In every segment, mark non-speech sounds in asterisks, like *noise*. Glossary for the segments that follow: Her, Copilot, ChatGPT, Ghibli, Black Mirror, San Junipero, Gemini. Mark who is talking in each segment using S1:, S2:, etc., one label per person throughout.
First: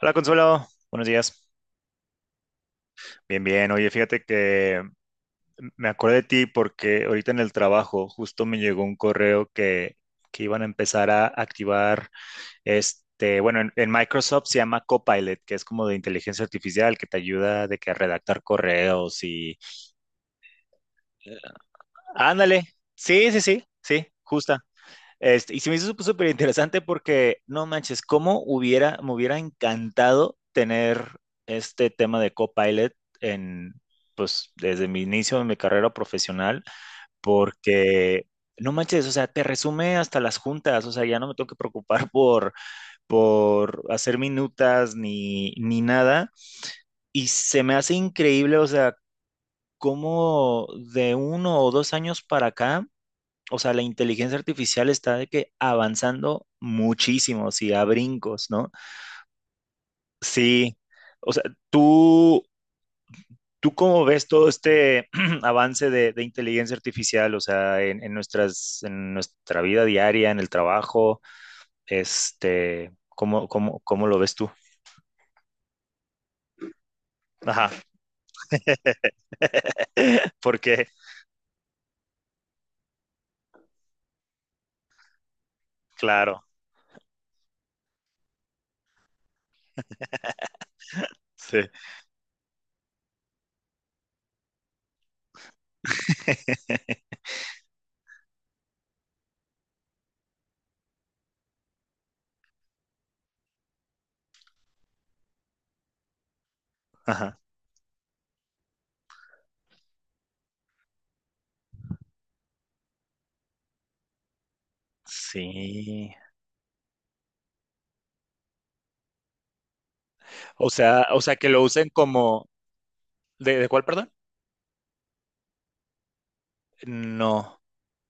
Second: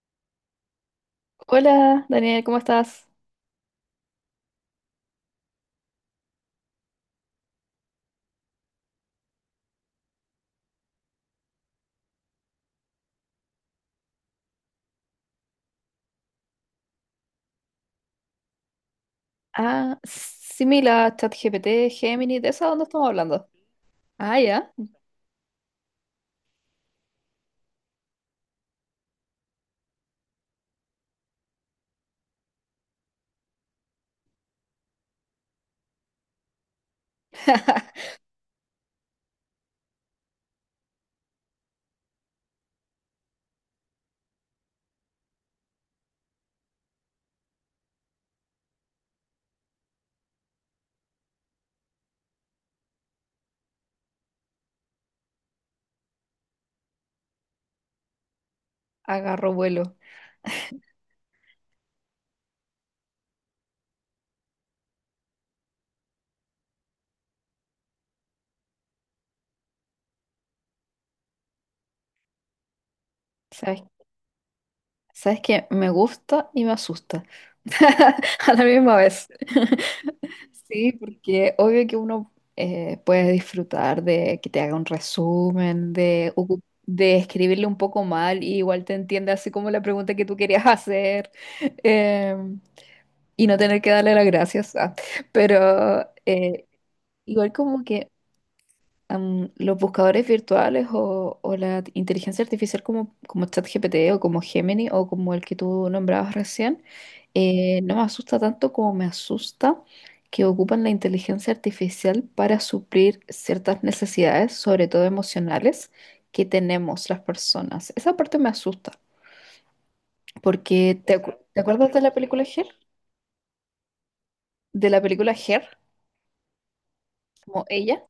S1: Hola Consuelo, buenos días.
S2: Hola, Daniel, ¿cómo estás?
S1: Bien, bien. Oye, fíjate que me acordé de ti porque ahorita en el trabajo justo me llegó un correo que iban a empezar a activar este, bueno, en Microsoft se llama Copilot, que es como de inteligencia artificial que te ayuda de que a redactar correos y...
S2: Ah, similar,
S1: eh,
S2: ChatGPT, Gemini, ¿de
S1: Ándale.
S2: eso dónde estamos
S1: Sí, sí,
S2: hablando?
S1: sí, sí,
S2: Ah,
S1: justa.
S2: ya.
S1: Este, y se me hizo súper interesante porque, no manches, me hubiera encantado tener este tema de Copilot en, pues, desde mi inicio de mi carrera profesional,
S2: *laughs*
S1: porque no manches, o sea, te resume hasta las juntas, o sea, ya no me tengo que preocupar *laughs* por hacer minutas ni nada. Y se me hace increíble, o sea, cómo de 1 o 2 años para acá, o sea, la inteligencia artificial está de que avanzando muchísimo, sí, a brincos, ¿no?
S2: Agarro vuelo.
S1: Sí, o sea, tú, ¿tú cómo ves todo este *clears throat* avance de inteligencia artificial, o sea, en nuestra vida diaria, en el trabajo, este, ¿cómo, cómo,
S2: ¿Sabes,
S1: cómo lo ves tú?
S2: sabes qué? Me gusta y me asusta.
S1: Ajá,
S2: *laughs* A la misma vez. *laughs*
S1: *laughs* porque,
S2: Sí, porque obvio que uno puede disfrutar de que te haga un resumen,
S1: claro,
S2: de escribirle un poco mal y igual te entiende así como la pregunta que tú querías hacer
S1: sí,
S2: em, y no tener que darle las gracias. Ah. Pero igual como que los buscadores virtuales o la inteligencia artificial como, como ChatGPT o como Gemini o como el que tú nombrabas recién,
S1: ajá,
S2: no me asusta tanto como me asusta que ocupan la inteligencia artificial para suplir ciertas necesidades, sobre todo emocionales,
S1: sí.
S2: que tenemos las personas. Esa parte me asusta,
S1: O
S2: porque
S1: sea, o
S2: ¿te,
S1: sea,
S2: acu-
S1: que
S2: te
S1: lo usen
S2: acuerdas de la película
S1: como,
S2: Her?
S1: ¿de cuál, perdón?
S2: De la película Her,
S1: No.
S2: como ella,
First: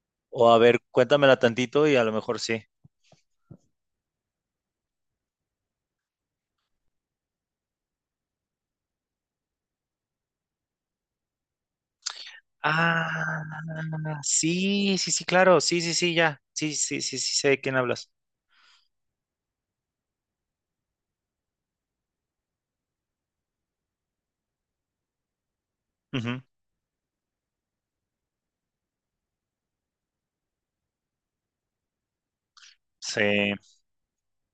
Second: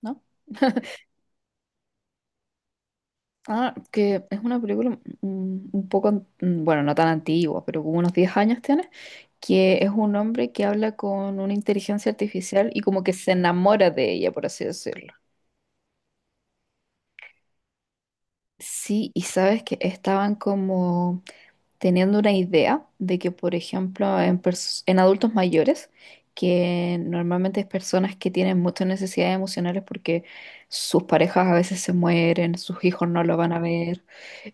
S2: ¿no?
S1: O a ver,
S2: *laughs*
S1: cuéntamela tantito y a lo mejor sí.
S2: Ah, que es una película un poco, bueno, no tan antigua, pero como unos 10 años tiene, que es un hombre que habla con una inteligencia artificial y como que se
S1: Ah,
S2: enamora de ella, por así
S1: sí, sí,
S2: decirlo.
S1: sí, claro, sí, sí, sí, ya, sí, sí, sí, sí, sé de quién hablas.
S2: Sí, y sabes que estaban como teniendo una idea de que, por ejemplo, en adultos mayores,
S1: Ujú.
S2: que normalmente es personas que tienen muchas necesidades emocionales porque sus parejas a veces se mueren, sus hijos no lo van
S1: Sí.
S2: a ver.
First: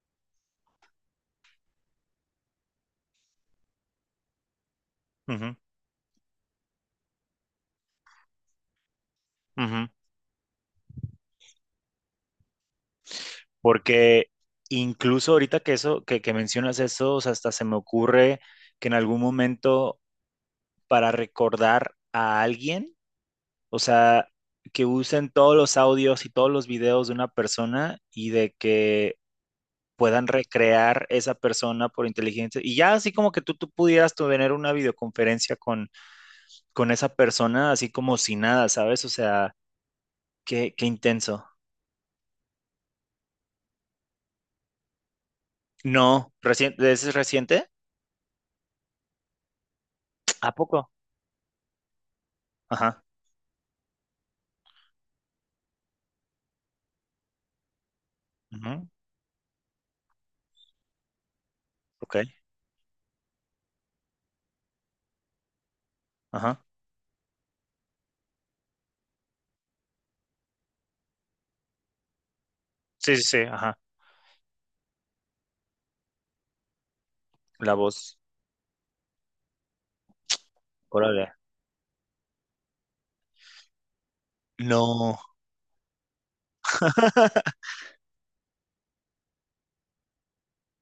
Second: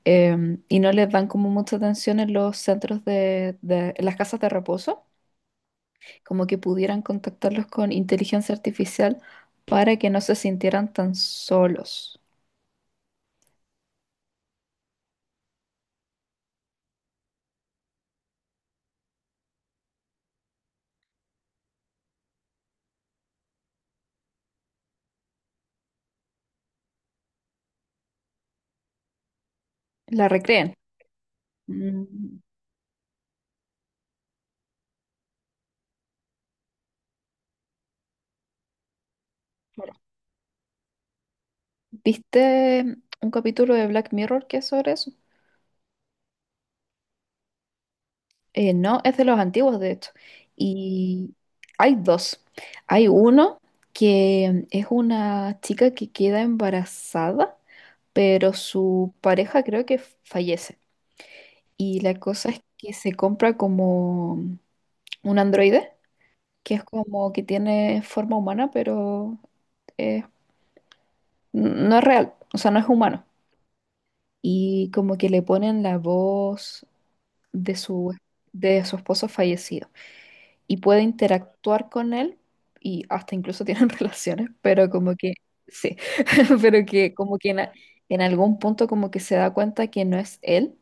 S2: Y no les dan como mucha atención en los en las casas de reposo,
S1: Ujú,
S2: como que pudieran contactarlos con inteligencia artificial
S1: ujú.
S2: para que no se sintieran tan solos.
S1: Porque incluso ahorita que eso, que mencionas eso, o sea, hasta se me ocurre que en algún momento para recordar a alguien, o sea, que usen todos los audios y todos los videos de una persona y de que puedan
S2: La recreen.
S1: recrear esa persona por
S2: Mm,
S1: inteligencia. Y ya así como que tú pudieras tener una videoconferencia con esa persona, así como si nada, ¿sabes? O sea,
S2: claro.
S1: qué intenso.
S2: ¿Viste un capítulo de Black Mirror que es sobre eso?
S1: No, recién, ¿es reciente?
S2: No, es de los antiguos, de hecho.
S1: ¿A poco?
S2: Y hay dos.
S1: Ajá.
S2: Hay uno que es una chica que queda embarazada, pero
S1: Ujú.
S2: su pareja creo que fallece. Y
S1: Ok.
S2: la cosa es que se compra como un androide,
S1: Ajá.
S2: que es como que tiene forma humana, pero eh, no es real, o sea, no es
S1: Sí, sí,
S2: humano.
S1: sí, ajá.
S2: Y como que le ponen la voz
S1: La
S2: de su,
S1: voz.
S2: de su esposo fallecido. Y puede
S1: Órale.
S2: interactuar con él y hasta incluso tienen *laughs* relaciones, pero como
S1: No.
S2: que, sí, *laughs* pero que como que
S1: *laughs*
S2: en, a- en algún punto como que se da cuenta que no es él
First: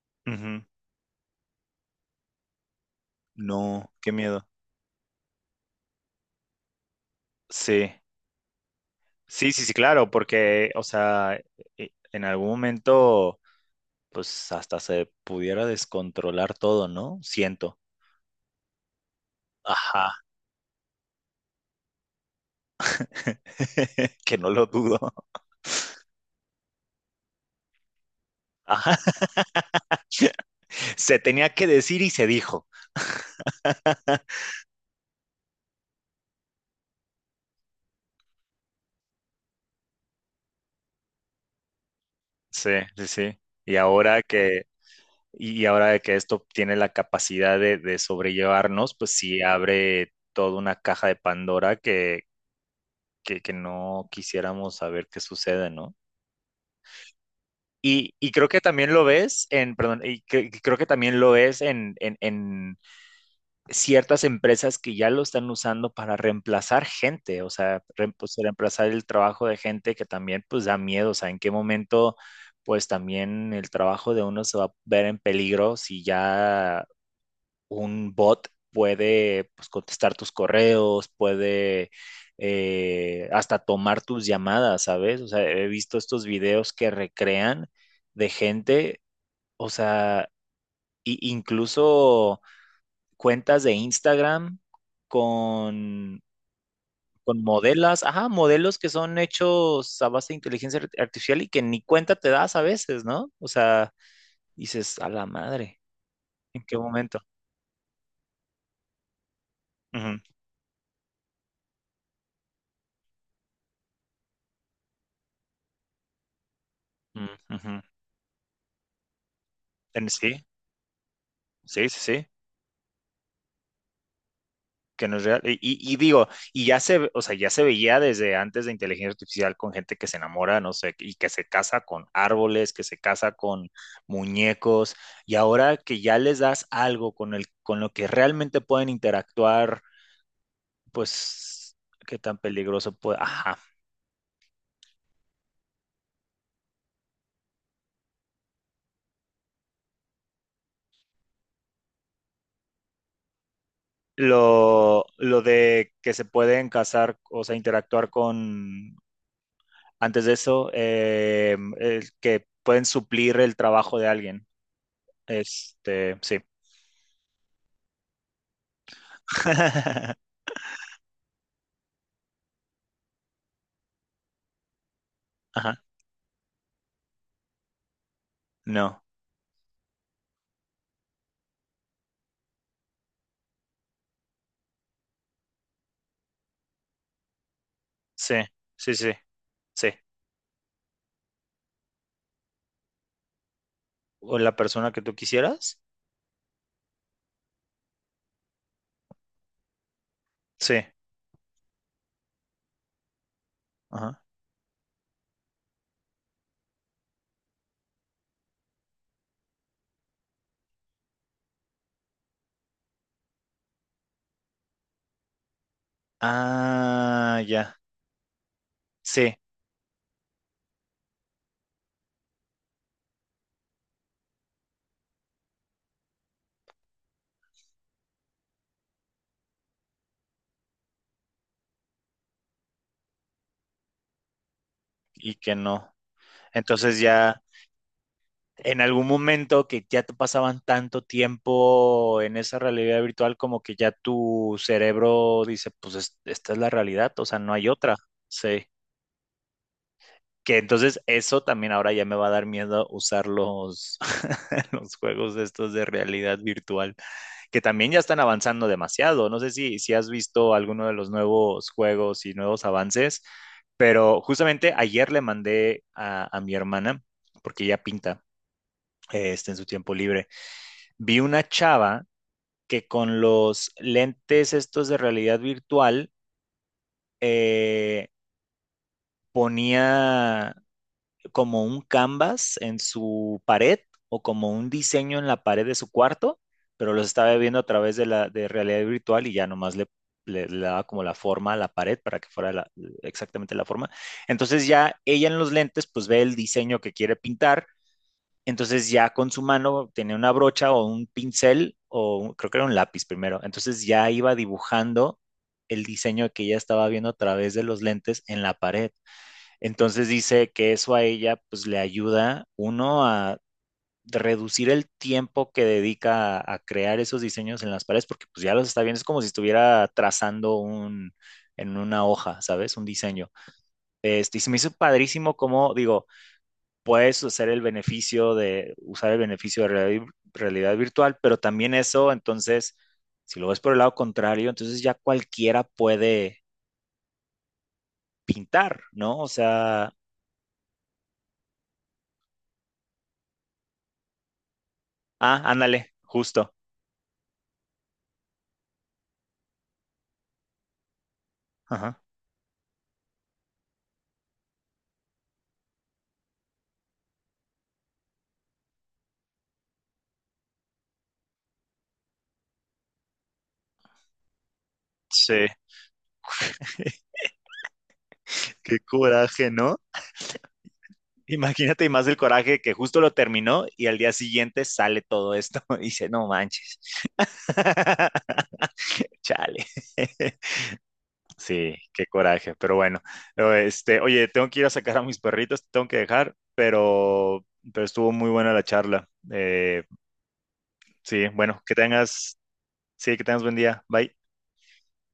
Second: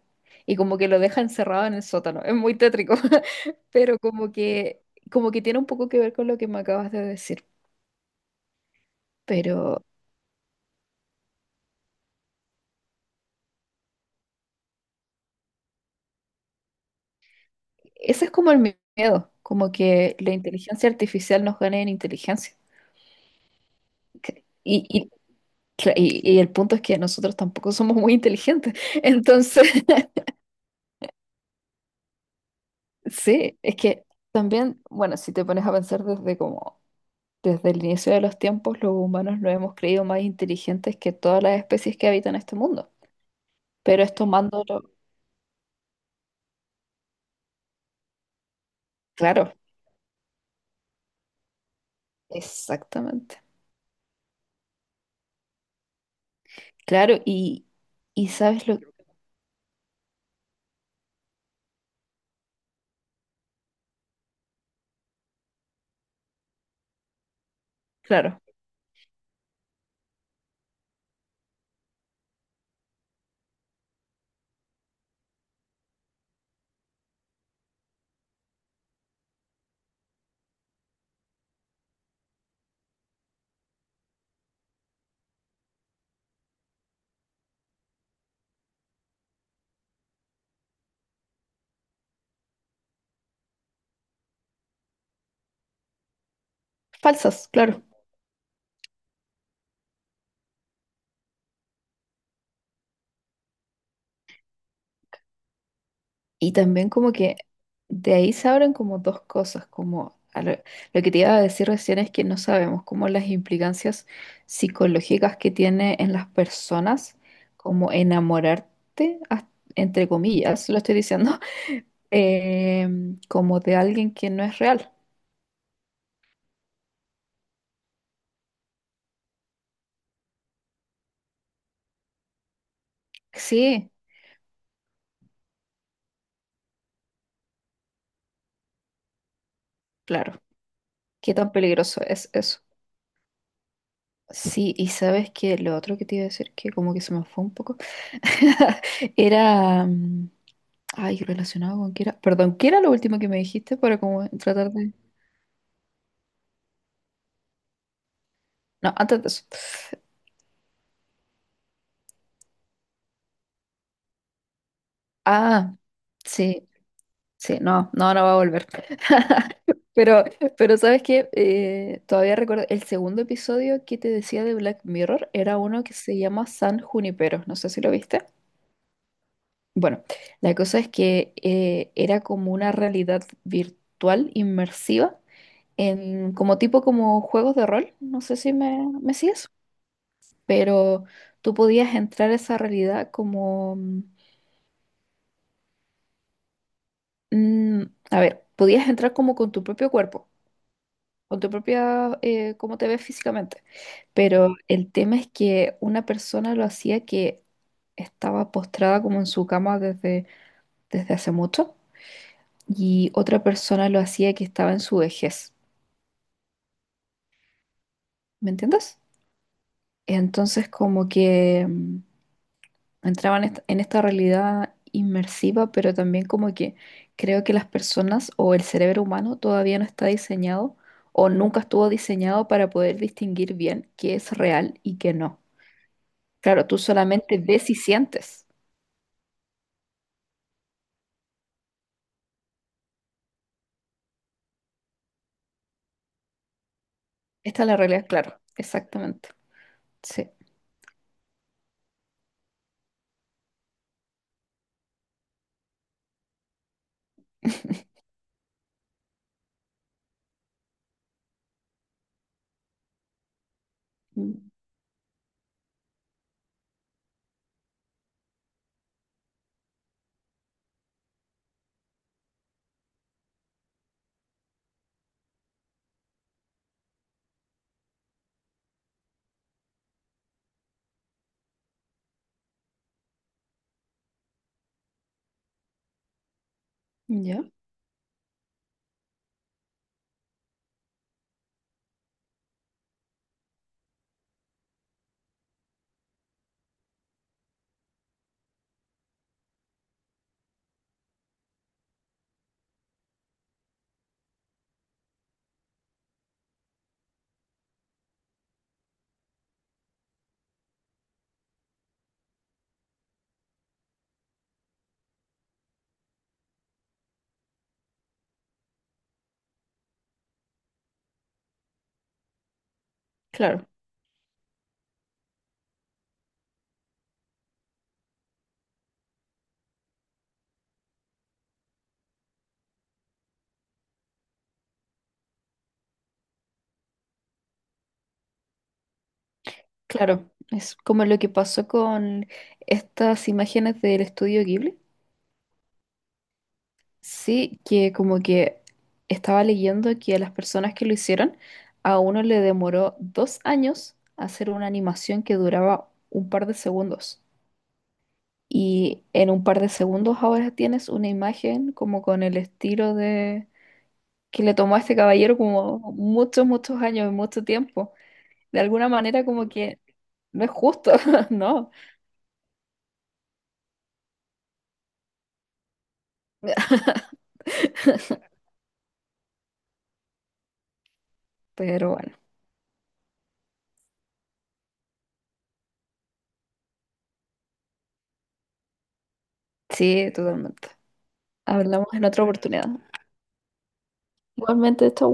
S2: y
S1: Ujú.
S2: como que lo deja encerrado en el sótano. Es muy tétrico, *laughs*
S1: No,
S2: pero
S1: qué miedo.
S2: como que tiene un poco que ver con lo que me acabas de decir.
S1: Sí, sí, sí, sí,
S2: Pero
S1: claro, porque, o sea, en algún momento. Pues hasta se pudiera descontrolar todo, ¿no? Siento.
S2: ese es como el miedo, como
S1: Ajá,
S2: que la inteligencia artificial nos gane en inteligencia.
S1: *laughs* que
S2: Que-
S1: no lo
S2: Y,
S1: dudo.
S2: y, y y el punto es que nosotros tampoco somos muy inteligentes,
S1: Ajá.
S2: *laughs* entonces *laughs*
S1: *laughs* Se tenía que decir y se dijo.
S2: Sí, es que también, bueno, si te pones a pensar desde como desde el inicio de los tiempos, los humanos nos hemos creído más inteligentes que todas las especies que habitan este
S1: Sí,
S2: mundo.
S1: sí, sí. Y
S2: Pero es
S1: ahora que,
S2: tomándolo,
S1: y ahora de que esto tiene la capacidad de sobrellevarnos, pues sí
S2: claro,
S1: abre toda una caja de Pandora que, que,
S2: exactamente.
S1: que no quisiéramos saber qué sucede, ¿no?
S2: Claro, y,
S1: Y,
S2: y
S1: y creo que
S2: sabes lo,
S1: también lo ves en, perdón, y creo que también lo ves ciertas empresas que ya lo están usando para reemplazar gente, o sea,
S2: claro,
S1: reemplazar el trabajo de gente que también pues da miedo, o sea, en qué momento pues también el trabajo de uno se va a ver en peligro si ya un bot puede pues contestar tus correos, puede hasta tomar tus llamadas, ¿sabes? O sea, he visto estos videos que recrean de gente, o sea, incluso cuentas de Instagram con, con
S2: falsas, claro.
S1: modelos, ajá, modelos que son hechos a base de inteligencia artificial y que ni cuenta te das a veces, ¿no? O sea, dices, a la madre,
S2: Y
S1: ¿en qué
S2: también como
S1: momento?
S2: que de ahí se abren como dos cosas, como
S1: Ujú,
S2: a lo que te iba a decir recién es que no sabemos como las implicancias psicológicas que tiene en las personas,
S1: mm, ujú.
S2: como enamorarte, entre
S1: Sí,
S2: comillas, lo estoy diciendo,
S1: sí, sí,
S2: *laughs*
S1: sí.
S2: eh, como de alguien que no es real.
S1: Que no es real. Y, digo, o sea, ya se veía desde antes de inteligencia artificial con gente que se enamora, no sé, y que se casa con árboles, que se casa con
S2: Sí,
S1: muñecos, y ahora que ya les das algo con el, con lo que realmente pueden interactuar,
S2: claro, qué tan
S1: pues,
S2: peligroso
S1: qué
S2: es
S1: tan
S2: eso.
S1: peligroso puede, ajá.
S2: Sí, y sabes que lo otro que te iba a decir, que como que se me fue un poco, *laughs* era... mm, ay, relacionado con qué era. Perdón, ¿qué era lo último que me dijiste para como tratar de.
S1: Lo de que se pueden casar, o sea, interactuar
S2: No,
S1: con,
S2: antes de eso.
S1: antes de eso, que pueden suplir el trabajo de alguien.
S2: Ah,
S1: Este, sí.
S2: sí, sí, no, no, no va a volver. *laughs*
S1: *laughs*
S2: Pero, pero ¿sabes qué? Todavía recuerdo el segundo episodio que te decía de Black Mirror era
S1: Ajá,
S2: uno que se llama San Junipero. No sé si lo viste.
S1: no,
S2: Bueno, la cosa es que era como una realidad virtual inmersiva en como tipo como juegos de rol. No
S1: sí,
S2: sé si
S1: sí, sí,
S2: me sigues.
S1: sí.
S2: Pero tú podías entrar a esa realidad como,
S1: ¿O la persona que tú quisieras?
S2: mm, a ver, podías entrar como con tu propio cuerpo,
S1: Sí,
S2: con tu propia, cómo te ves físicamente,
S1: ajá.
S2: pero el tema es que una persona lo hacía que estaba postrada como en su cama desde hace mucho y otra persona lo hacía que estaba en su vejez,
S1: Ah, ya,
S2: ¿me entiendes?
S1: sí,
S2: Entonces como que... mm, Entraba en en esta realidad inmersiva, pero también como que creo que las personas o el cerebro humano todavía no está diseñado o nunca estuvo diseñado para poder distinguir bien qué es real y qué
S1: y
S2: no.
S1: que no.
S2: Claro, tú
S1: Entonces
S2: solamente
S1: ya,
S2: ves y sientes.
S1: en algún momento que ya te pasaban tanto tiempo en esa realidad virtual, como que ya tu cerebro dice, pues esta es la realidad, o sea, no
S2: Esta es
S1: hay
S2: la
S1: otra.
S2: realidad, claro,
S1: Sí.
S2: exactamente. Sí.
S1: Que entonces eso también ahora ya me va a dar miedo usar *laughs* los juegos estos de realidad virtual, que también ya están avanzando demasiado. No sé si has visto alguno de los nuevos juegos y nuevos avances, pero
S2: Mm,
S1: justamente ayer le mandé a mi hermana, porque ella pinta este, en su tiempo libre, vi una chava que con los lentes estos de realidad virtual eh, ponía como un canvas en su pared o como un diseño en la pared de su cuarto, pero los estaba
S2: ¿ya?
S1: viendo a través de la de realidad virtual y ya nomás le daba como la forma a la pared para que fuera exactamente la forma. Entonces ya ella en los lentes pues ve el diseño que quiere pintar, entonces ya con su mano tenía una brocha o un pincel creo que era un lápiz primero, entonces ya iba dibujando el diseño que ella estaba viendo a través de los lentes en la pared. Entonces dice que eso a ella pues le ayuda uno a reducir el tiempo que dedica a crear esos diseños en las paredes porque pues ya los está viendo, es como si estuviera trazando un en una hoja, ¿sabes? Un diseño.
S2: Claro,
S1: Este, y se me hizo padrísimo como, digo, puedes hacer el beneficio de, usar el beneficio de realidad virtual, pero también eso, entonces, si lo ves por el lado contrario, entonces ya cualquiera puede pintar, ¿no? O sea,
S2: claro. Es como lo que pasó con estas imágenes del estudio Ghibli.
S1: ah, ándale, justo.
S2: Sí, que como que estaba leyendo que a las personas que lo hicieron, a
S1: Ajá.
S2: uno le demoró 2 años hacer una animación que duraba un par de segundos. Y en un par de segundos ahora tienes una imagen como con el estilo de que le tomó a este
S1: Sí,
S2: caballero como muchos, muchos años y
S1: *laughs*
S2: mucho tiempo. De
S1: qué
S2: alguna manera como
S1: coraje, ¿no?
S2: que no es justo, *laughs* ¿no?
S1: Imagínate, y más el coraje que justo lo terminó y al día siguiente sale todo esto *laughs* y dice, no manches. *laughs* Chale. *laughs* Sí,
S2: Pero
S1: qué
S2: bueno,
S1: coraje, pero bueno. Pero, este, oye, tengo que ir a sacar a mis perritos, te tengo que dejar, pero estuvo muy buena la charla.
S2: sí, totalmente.
S1: Sí, bueno,
S2: Hablamos en otra oportunidad.
S1: sí, que tengas buen día. Bye.
S2: Igualmente, chau.